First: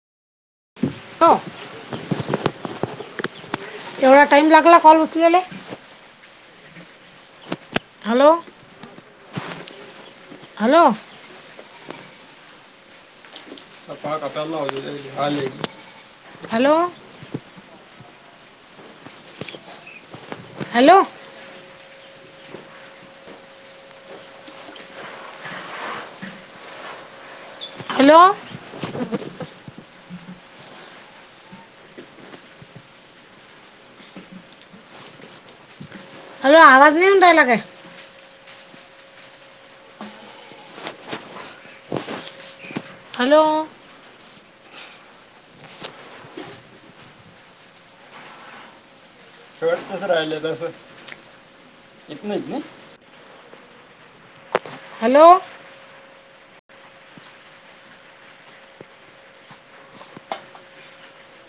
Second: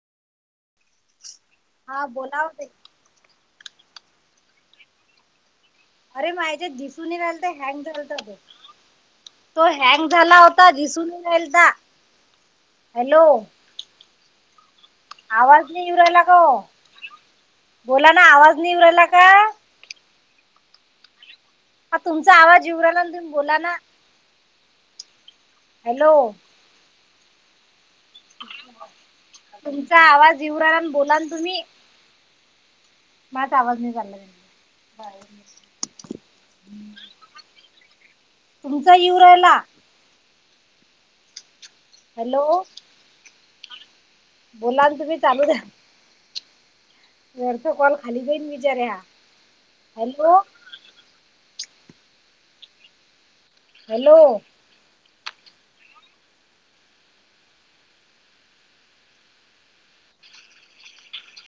हो हा बोलावते, एवढा टाइम लागला कॉल उचलेला. अरे माझ्याे दिसून राहिलं तर हॅलो हँग तो हँग झाला होता हॅलो जिसून हॅलो, स पाहा कताला होऊ आवाज नाही येऊ राहिला का बोला ना आवाज नाही उ राहिला का? हॅलो, ह तुमचा आवाज येउवराला ना तुम्ही बोला ना हॅलो, हॅलो, तुमचा आवाज इवराला आणि बोलान तुम्ही माझ आवाज नाही चालला बा अॅ आवाज नाहीऊूनतय लागे तुमचा येऊ राहिला हॅलो हॅलो बोलाल तुम्ही चालू द्या वर त कॉल खाली देईन विचार ह शेवट तस राहिलं तस इत नाहीत नाही हॅलो हॅलो